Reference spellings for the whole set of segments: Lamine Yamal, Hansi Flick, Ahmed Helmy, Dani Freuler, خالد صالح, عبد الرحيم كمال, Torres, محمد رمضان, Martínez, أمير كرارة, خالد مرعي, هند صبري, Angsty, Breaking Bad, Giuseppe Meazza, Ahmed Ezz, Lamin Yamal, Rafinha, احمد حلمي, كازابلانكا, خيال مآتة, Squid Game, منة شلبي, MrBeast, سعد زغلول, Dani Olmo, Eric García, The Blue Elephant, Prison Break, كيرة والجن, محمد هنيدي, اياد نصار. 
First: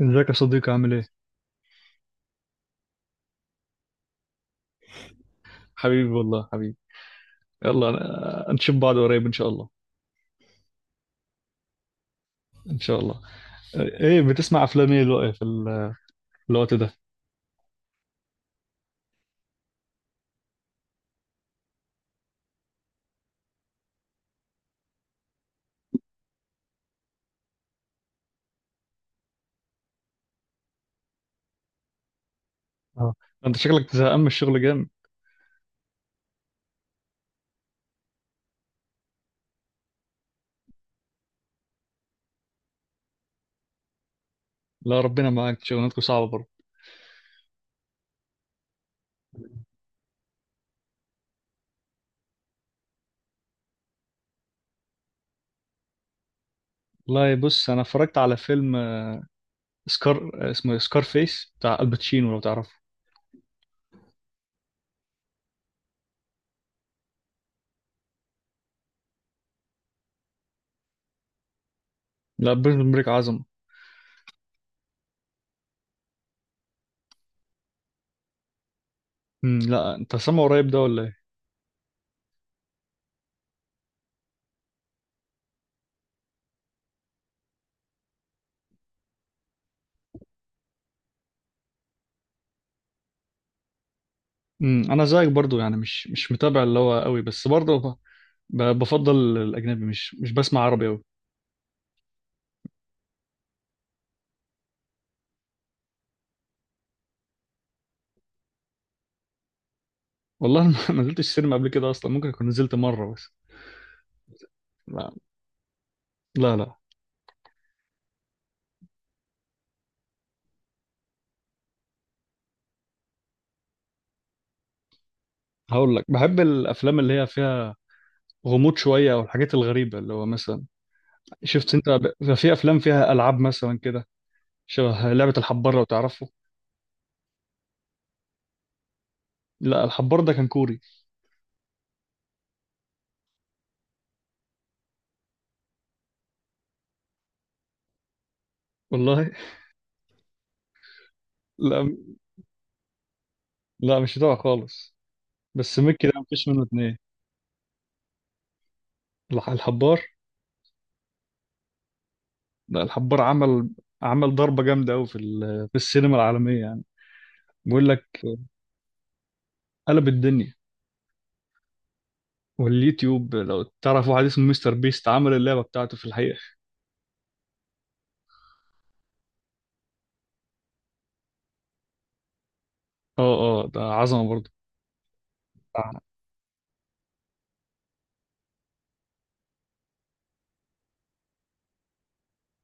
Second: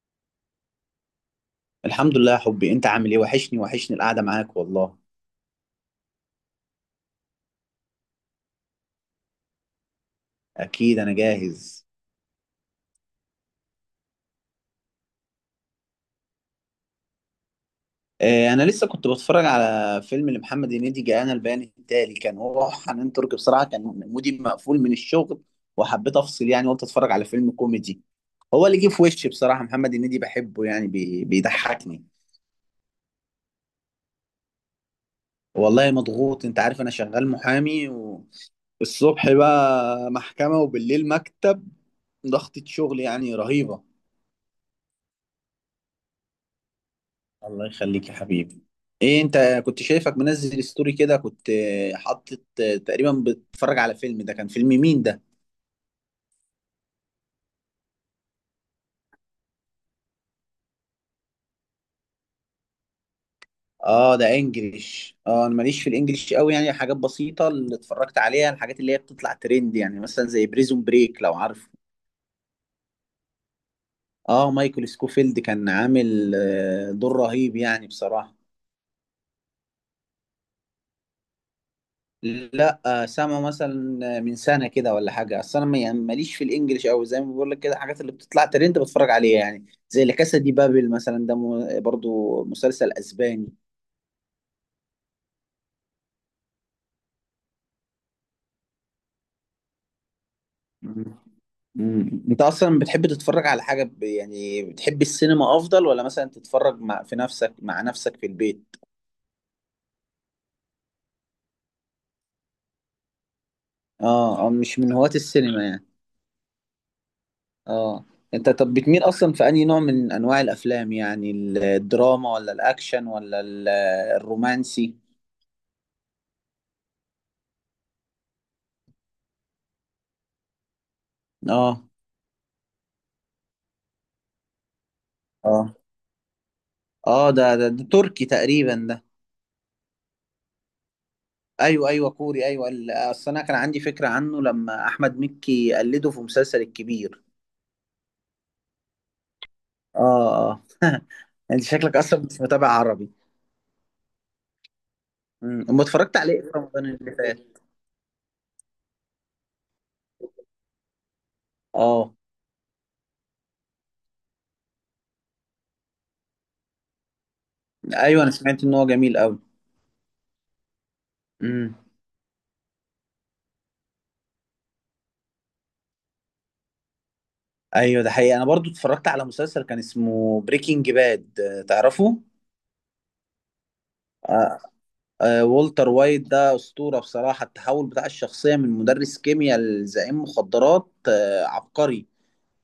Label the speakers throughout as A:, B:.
A: ازيك يا صديقي، عامل ايه؟
B: الحمد لله يا حبي، انت عامل ايه؟ وحشني القعده معاك والله.
A: حبيبي والله حبيبي. يلا. نشوف بعض قريب ان شاء الله.
B: اكيد انا جاهز.
A: ان شاء الله. ايه بتسمع افلام ايه الوقت في الوقت ده؟
B: اه، انا لسه كنت بتفرج على فيلم لمحمد هنيدي، جاءنا البيان التالي، كان هو وحنان ترك. بصراحه كان مودي مقفول من الشغل وحبيت افصل، يعني قلت اتفرج على فيلم كوميدي. هو اللي جه في وشي بصراحه، محمد هنيدي بحبه، يعني بيضحكني.
A: اه، انت شكلك زهقان من الشغل جامد.
B: والله مضغوط، انت عارف انا شغال محامي، والصبح بقى محكمه وبالليل مكتب، ضغطة شغل يعني رهيبه.
A: لا، ربنا معاك، شغلانتكم صعبة برضه.
B: الله يخليك يا حبيبي. ايه، انت كنت شايفك منزل ستوري كده، كنت حاطط تقريبا بتتفرج على فيلم، ده كان فيلم مين ده؟
A: والله بص انا اتفرجت على فيلم سكار، اسمه سكار فيس بتاع الباتشينو لو تعرفه.
B: اه، ده انجليش، اه انا ماليش في الانجليش قوي، يعني حاجات بسيطة اللي اتفرجت عليها، الحاجات اللي هي بتطلع ترند، يعني مثلا زي بريزون بريك لو عارفه.
A: لا، بريزون بريك عظمة.
B: اه، مايكل سكوفيلد كان عامل دور رهيب يعني بصراحة.
A: لا، انت سامعه قريب ده ولا ايه؟
B: لا سامع مثلا من سنه كده ولا حاجه، اصل انا يعني ماليش في الانجليش قوي زي ما بقول لك كده، الحاجات اللي بتطلع ترند بتفرج عليها، يعني زي لا كاسا دي بابل مثلا، ده برضو مسلسل اسباني.
A: انا زيك برضه، يعني مش متابع اللي هو قوي، بس برضه بفضل الاجنبي، مش بسمع عربي قوي.
B: مم. مم. انت اصلا بتحب تتفرج على حاجه، يعني بتحب السينما افضل، ولا مثلا تتفرج مع في نفسك مع نفسك في البيت؟
A: والله ما ما نزلتش السينما قبل كده اصلا، ممكن اكون نزلت مره بس.
B: اه اه، مش من
A: لا.
B: هواة السينما يعني.
A: لا، لا.
B: اه، انت طب بتميل اصلا في انهي نوع من انواع الافلام يعني؟ الدراما، ولا الاكشن، ولا الرومانسي؟
A: هقول لك بحب الافلام اللي هي فيها غموض شويه او الحاجات الغريبه اللي هو مثلا شفت
B: اه
A: انت، بيبقى في افلام فيها العاب مثلا كده، شبه لعبه
B: اه
A: الحبار لو تعرفه.
B: اه ده تركي تقريبا ده.
A: لا، الحبار ده كان كوري.
B: ايوه ايوه كوري ايوه، اصل انا كان عندي فكره عنه لما احمد مكي قلده في مسلسل الكبير.
A: والله
B: اه اه انت
A: لا،
B: شكلك اصلا مش متابع عربي.
A: لا، مش بتاعه خالص.
B: امم،
A: بس
B: أما
A: ميكي ده
B: اتفرجت عليه
A: مفيش
B: في
A: منه
B: رمضان
A: اتنين.
B: اللي فات.
A: الحبار.
B: اه
A: لا الحبار عمل، عمل ضربه جامده قوي في السينما العالميه يعني. بيقول
B: ايوه،
A: لك
B: انا سمعت ان هو جميل قوي.
A: قلب الدنيا.
B: امم.
A: واليوتيوب لو تعرف واحد اسمه مستر بيست عمل اللعبة بتاعته في الحقيقة.
B: ايوه ده حقيقي، انا برضو اتفرجت على مسلسل كان اسمه بريكنج باد، تعرفه؟
A: اه، اه، ده عظمة برضه.
B: آه آه، والتر وايت ده اسطوره بصراحه، التحول بتاع الشخصيه من مدرس كيمياء لزعيم مخدرات، آه عبقري.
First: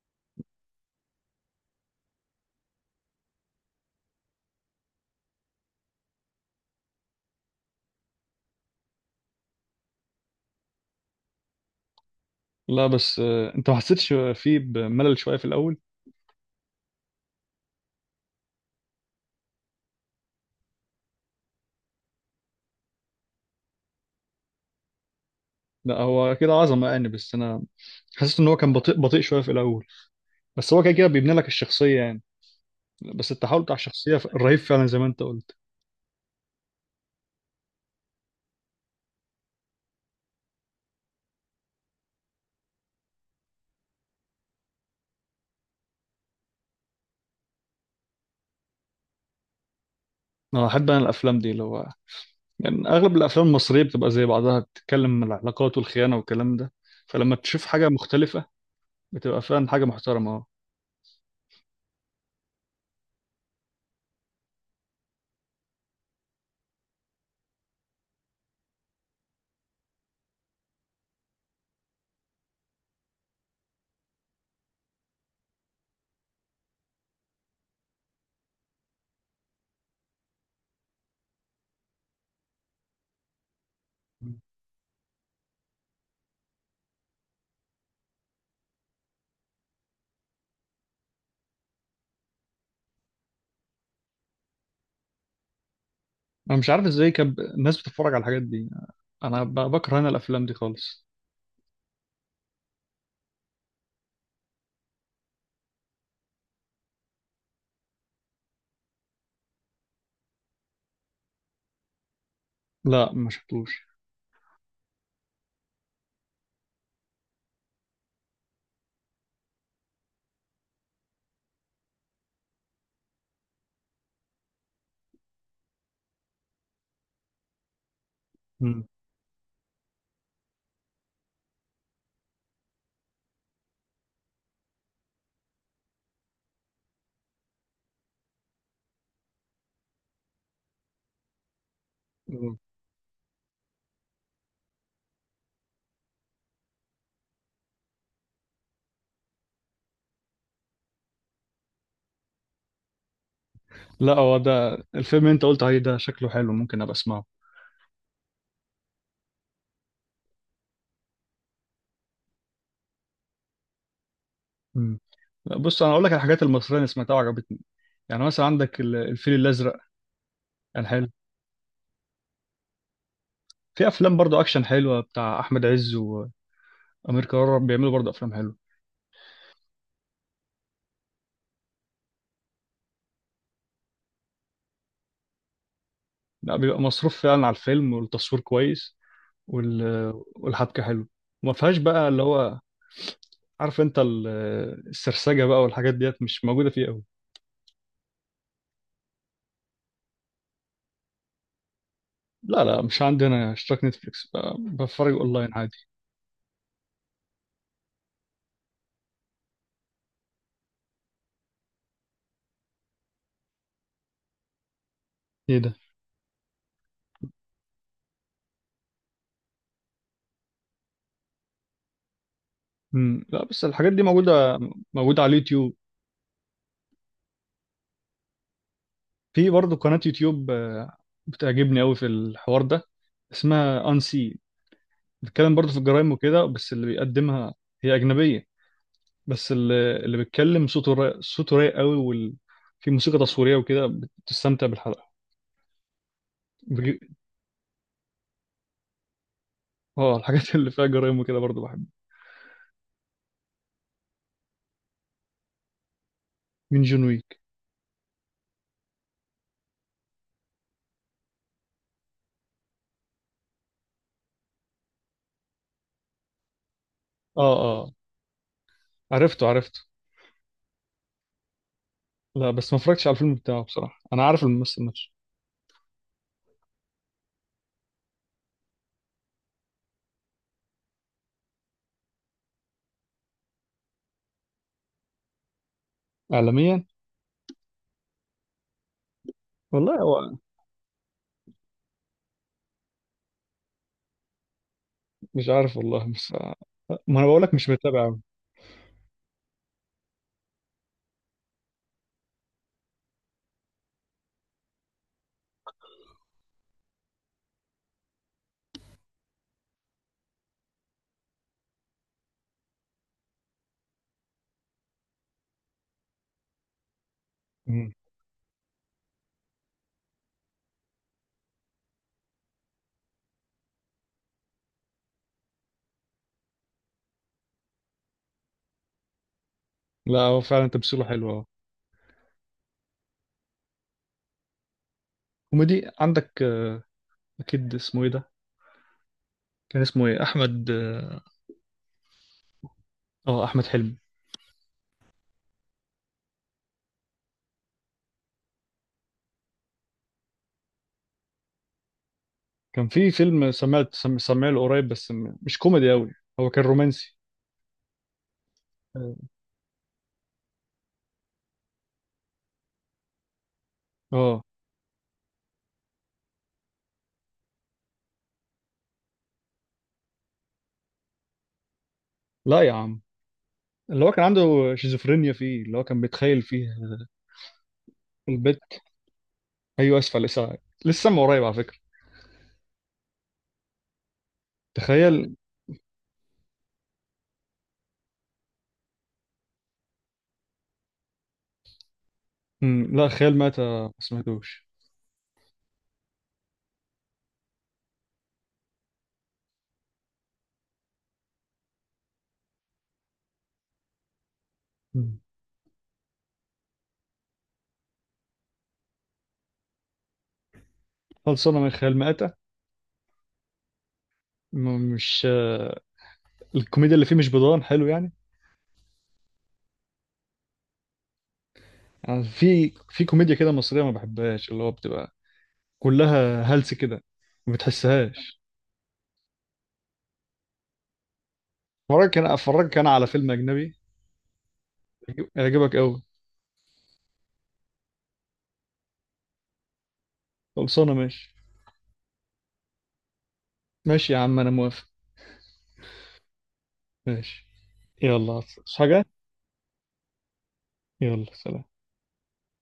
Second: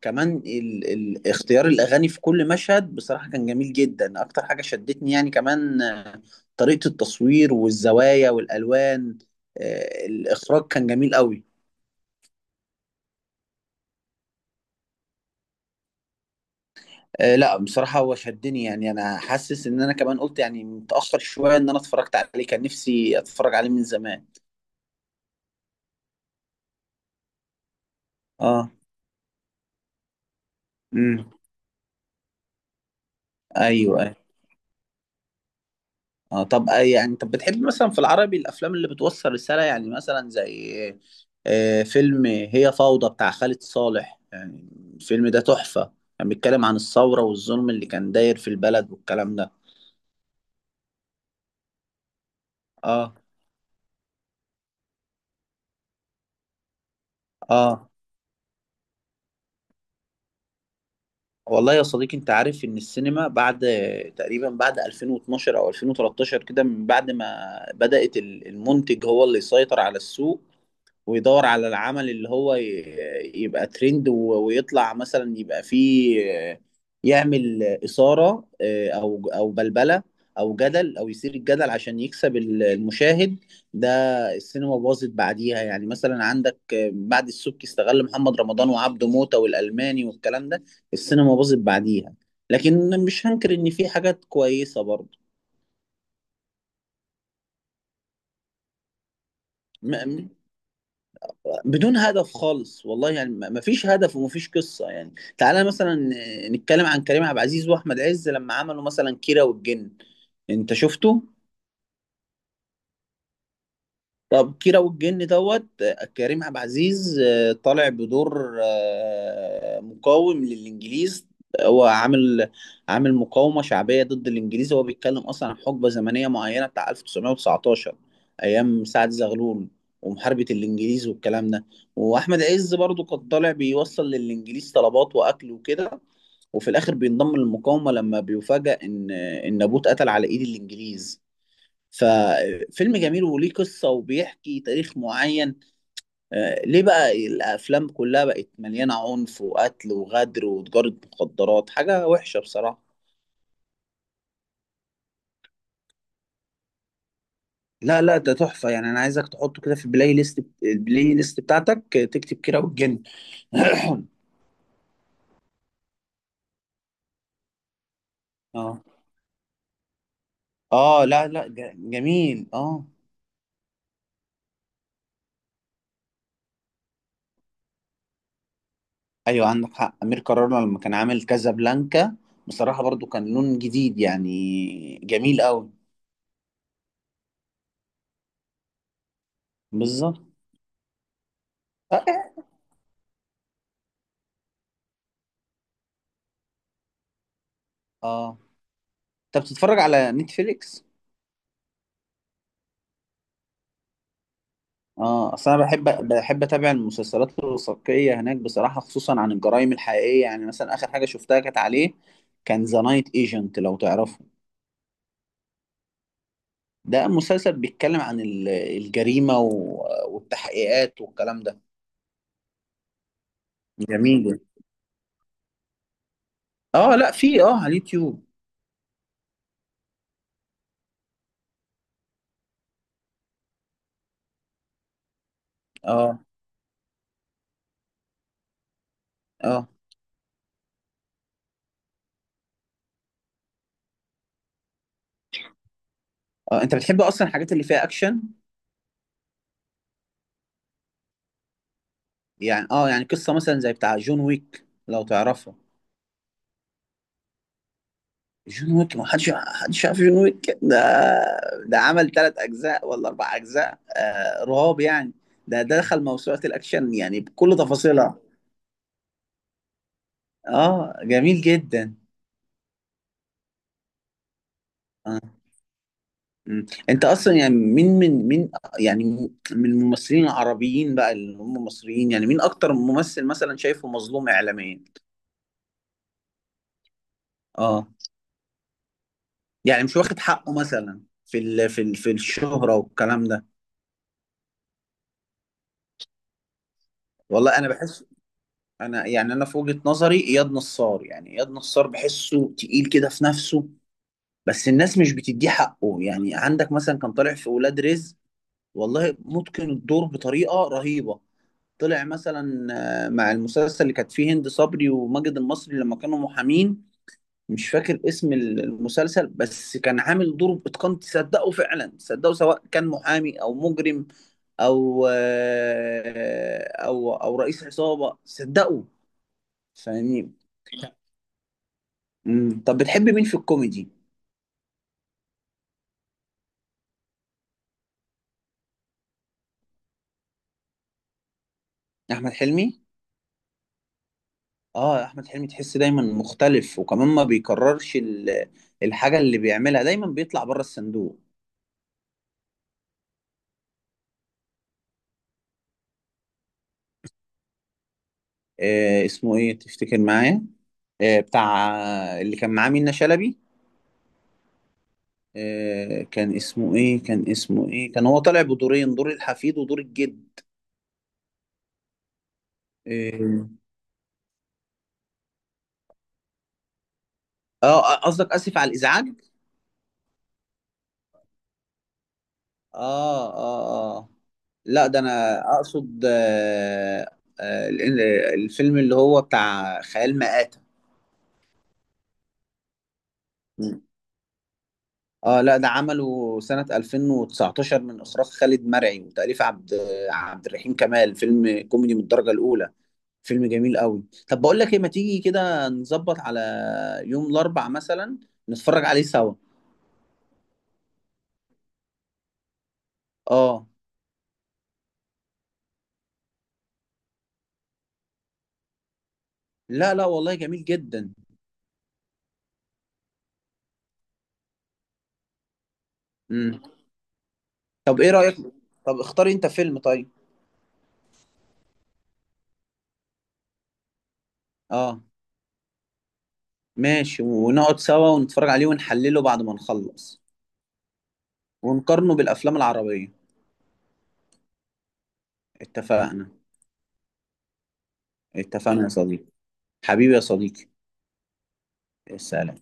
B: كمان اختيار الاغاني في كل مشهد بصراحه كان جميل جدا، اكتر حاجه شدتني يعني. كمان طريقه التصوير والزوايا والالوان، الاخراج كان جميل قوي.
A: لا بس انت ما حسيتش فيه بملل شوية في الأول؟
B: لا بصراحه هو شدني، يعني انا حاسس ان انا كمان قلت يعني متاخر شويه ان انا اتفرجت عليه، كان نفسي اتفرج عليه من زمان.
A: لا هو كده عظمة يعني، بس أنا حسيت إن هو
B: اه.
A: كان بطيء بطيء شوية في الأول. بس هو كده كده
B: امم.
A: بيبني لك الشخصية يعني. بس التحول بتاع
B: ايوه.
A: الشخصية رهيب فعلا، زي ما أنت قلت.
B: اه طب يعني، طب بتحب مثلا في العربي الافلام اللي بتوصل رساله يعني، مثلا زي فيلم هي فوضى بتاع خالد صالح يعني. الفيلم ده تحفه، كان بيتكلم عن الثوره والظلم اللي كان داير في البلد والكلام ده.
A: أنا الأفلام دي اللي هو، يعني
B: اه
A: أغلب الأفلام المصرية بتبقى زي بعضها، بتتكلم عن العلاقات والخيانة والكلام ده. فلما تشوف حاجة
B: اه.
A: مختلفة، بتبقى فعلا حاجة محترمة.
B: والله يا صديقي، انت عارف ان السينما بعد تقريبا بعد 2012 او 2013 كده، من بعد ما بدأت المنتج هو اللي يسيطر على السوق، ويدور على العمل اللي هو يبقى ترند ويطلع مثلا، يبقى فيه آه، يعمل إثارة، أو بلبلة أو جدل، أو يثير الجدل عشان يكسب المشاهد ده.
A: أه.
B: السينما باظت بعديها. يعني مثلا عندك بعد السبكي استغل محمد رمضان وعبده موتة والألماني والكلام ده، السينما باظت بعديها، لكن مش هنكر إن في حاجات كويسة.
A: انا مش عارف ازاي كان الناس بتتفرج على الحاجات دي. انا بكره انا
B: برضه
A: الافلام دي خالص.
B: بدون هدف خالص، والله يعني ما فيش هدف وما فيش قصة يعني. تعالى مثلا نتكلم عن كريم عبد العزيز واحمد عز لما عملوا مثلا كيرة والجن، انت شفته؟
A: لا، ما شفتوش.
B: طب، كيرة والجن دوت كريم عبد العزيز طالع بدور مقاوم للإنجليز، هو عامل مقاومة شعبية ضد الإنجليز، هو بيتكلم أصلا عن حقبة زمنية معينة بتاع 1919
A: مم.
B: أيام سعد زغلول ومحاربة الإنجليز والكلام ده. وأحمد عز برضو كان طالع بيوصل للإنجليز طلبات وأكل وكده، وفي الآخر بينضم للمقاومة لما بيفاجأ إن أبوه اتقتل على إيد الإنجليز.
A: مم.
B: ففيلم جميل وليه قصة وبيحكي تاريخ معين. ليه بقى الأفلام كلها بقت مليانة عنف وقتل وغدر وتجارة مخدرات، حاجة وحشة بصراحة.
A: لا، هو ده الفيلم اللي انت قلت عليه، ده شكله حلو، ممكن ابقى اسمعه.
B: لا لا، ده تحفة يعني، أنا عايزك تحطه كده في البلاي ليست، البلاي ليست بتاعتك، تكتب كيرة والجن.
A: مم. لا، بص انا اقول لك على الحاجات المصريه اللي سمعتها وعجبتني. يعني مثلا عندك
B: اه
A: الفيل الازرق، كان
B: اه،
A: حلو.
B: لا لا، جميل اه.
A: في افلام برضو اكشن حلوه بتاع احمد عز وامير كرارة، بيعملوا برضو افلام حلوه.
B: ايوه عندك حق، امير كرارة لما كان عامل كازابلانكا، بصراحة برضو كان لون جديد يعني، جميل قوي.
A: لا بيبقى مصروف فعلا على الفيلم، والتصوير كويس، وال...
B: بالظبط.
A: والحبكه حلوه، وما فيهاش بقى اللي هو، عارف انت السرسجة بقى والحاجات ديت مش موجودة فيه قوي.
B: اه، انت بتتفرج على نتفليكس؟
A: لا، لا، مش عندي انا اشتراك نتفليكس، بتفرج
B: اه،
A: اونلاين
B: اصل انا
A: عادي.
B: بحب اتابع المسلسلات الوثائقيه هناك بصراحه، خصوصا عن الجرائم الحقيقيه. يعني مثلا اخر حاجه شفتها كانت عليه، كان ذا نايت ايجنت لو تعرفه.
A: ايه ده؟
B: ده مسلسل بيتكلم عن الجريمه والتحقيقات والكلام ده.
A: مم. لا بس الحاجات دي
B: جميل.
A: موجودة، موجودة على اليوتيوب.
B: اه لا، في اه على اليوتيوب.
A: في برضه قناة يوتيوب بتعجبني قوي في الحوار ده، اسمها انسي، بتتكلم برضه في الجرائم
B: اه
A: وكده، بس اللي بيقدمها هي أجنبية. بس
B: اه
A: اللي بيتكلم صوته رايق، صوته رايق قوي، في موسيقى تصويرية وكده، بتستمتع بالحلقة.
B: اه، انت
A: بج...
B: بتحب اصلا الحاجات اللي فيها اكشن؟
A: اه، الحاجات اللي فيها جرائم وكده برضه بحب.
B: يعني اه، يعني قصه مثلا زي بتاع جون ويك لو تعرفه.
A: مين جون وي؟
B: جون ويك! ما حدش عارف جون ويك ده؟ ده عمل ثلاث اجزاء ولا اربع اجزاء، آه رهاب يعني. ده دخل موسوعة الاكشن يعني
A: اه،
B: بكل
A: اه،
B: تفاصيلها.
A: عرفته عرفته.
B: اه جميل جدا.
A: لا بس ما اتفرجتش على الفيلم بتاعه بصراحة، انا عارف الممثل نفسه.
B: آه. مم. انت اصلا يعني مين من مين يعني، من الممثلين العربيين بقى اللي هم مصريين، يعني مين اكتر ممثل مثلا شايفه مظلوم اعلاميا؟
A: اعلاميا.
B: اه، يعني مش
A: والله
B: واخد
A: هو
B: حقه مثلا في ال في ال في الشهرة والكلام ده.
A: مش عارف والله، بس ما انا بقول لك
B: والله انا
A: مش متابع
B: بحس،
A: أوي.
B: انا يعني، انا في وجهة نظري اياد نصار، يعني اياد نصار بحسه تقيل كده في نفسه، بس الناس مش بتديه حقه. يعني عندك مثلا كان طالع في ولاد رزق، والله متقن الدور بطريقة رهيبة. طلع مثلا مع المسلسل اللي كانت فيه هند صبري وماجد المصري لما كانوا محامين، مش
A: مم.
B: فاكر اسم المسلسل، بس كان عامل دور بإتقان تصدقه فعلا، تصدقه سواء كان محامي او مجرم، او آه، او او رئيس عصابة صدقه،
A: لا،
B: فاهمني؟
A: هو فعلا تمثيله حلو، اه.
B: مم. طب بتحب مين في الكوميدي؟
A: كوميدي عندك اكيد اسمه ايه ده، كان اسمه ايه، احمد، اه.
B: احمد حلمي.
A: احمد حلمي.
B: اه، احمد حلمي تحس دايما مختلف، وكمان ما بيكررش الحاجه اللي بيعملها، دايما بيطلع بره الصندوق.
A: كان في فيلم سمعت سمعه له قريب، بس مش كوميدي قوي، هو كان رومانسي.
B: آه
A: اه.
B: اسمه ايه تفتكر معايا؟ آه بتاع، اللي كان معاه منة شلبي.
A: آه.
B: آه، كان اسمه ايه، كان اسمه ايه، كان هو طالع بدورين، دور الحفيد ودور الجد.
A: لا يا عم،
B: اه
A: اللي هو كان عنده شيزوفرينيا فيه، اللي هو كان بيتخيل فيها
B: قصدك اسف على
A: البت.
B: الازعاج؟
A: ايوه، اسف على الازعاج. لسه من قريب على فكرة.
B: اه اه اه، لا، ده
A: تخيل.
B: انا اقصد آه آه الفيلم اللي هو بتاع خيال مآتة.
A: مم. لا خيال مآتة
B: مم.
A: ما سمعتوش.
B: اه لا ده عمله سنة 2019، من اخراج خالد مرعي وتأليف عبد الرحيم كمال، فيلم كوميدي من الدرجة الاولى، فيلم جميل قوي. طب بقول لك ايه، ما
A: مم.
B: تيجي كده نظبط على يوم الاربع مثلا، نتفرج عليه سوا.
A: خلصانة من خيال مآتة.
B: اه
A: مش الكوميديا اللي فيه مش بضان حلو يعني.
B: لا لا، والله جميل جدا.
A: يعني في كوميديا كده مصرية ما بحبهاش اللي هو بتبقى كلها
B: مم.
A: هلس كده، ما
B: طب ايه رأيك،
A: بتحسهاش.
B: طب اختاري انت فيلم طيب.
A: اتفرجك انا على فيلم اجنبي
B: اه
A: يعجبك قوي.
B: ماشي، ونقعد سوا ونتفرج عليه ونحلله بعد ما نخلص
A: خلصانة، ماشي.
B: ونقارنه بالأفلام العربية.
A: ماشي يا عم، انا موافق.
B: اتفقنا،
A: ماشي. يلا، عايز
B: اتفقنا يا
A: حاجة؟
B: صديقي، حبيبي يا صديقي،
A: يلا، سلام.
B: السلام.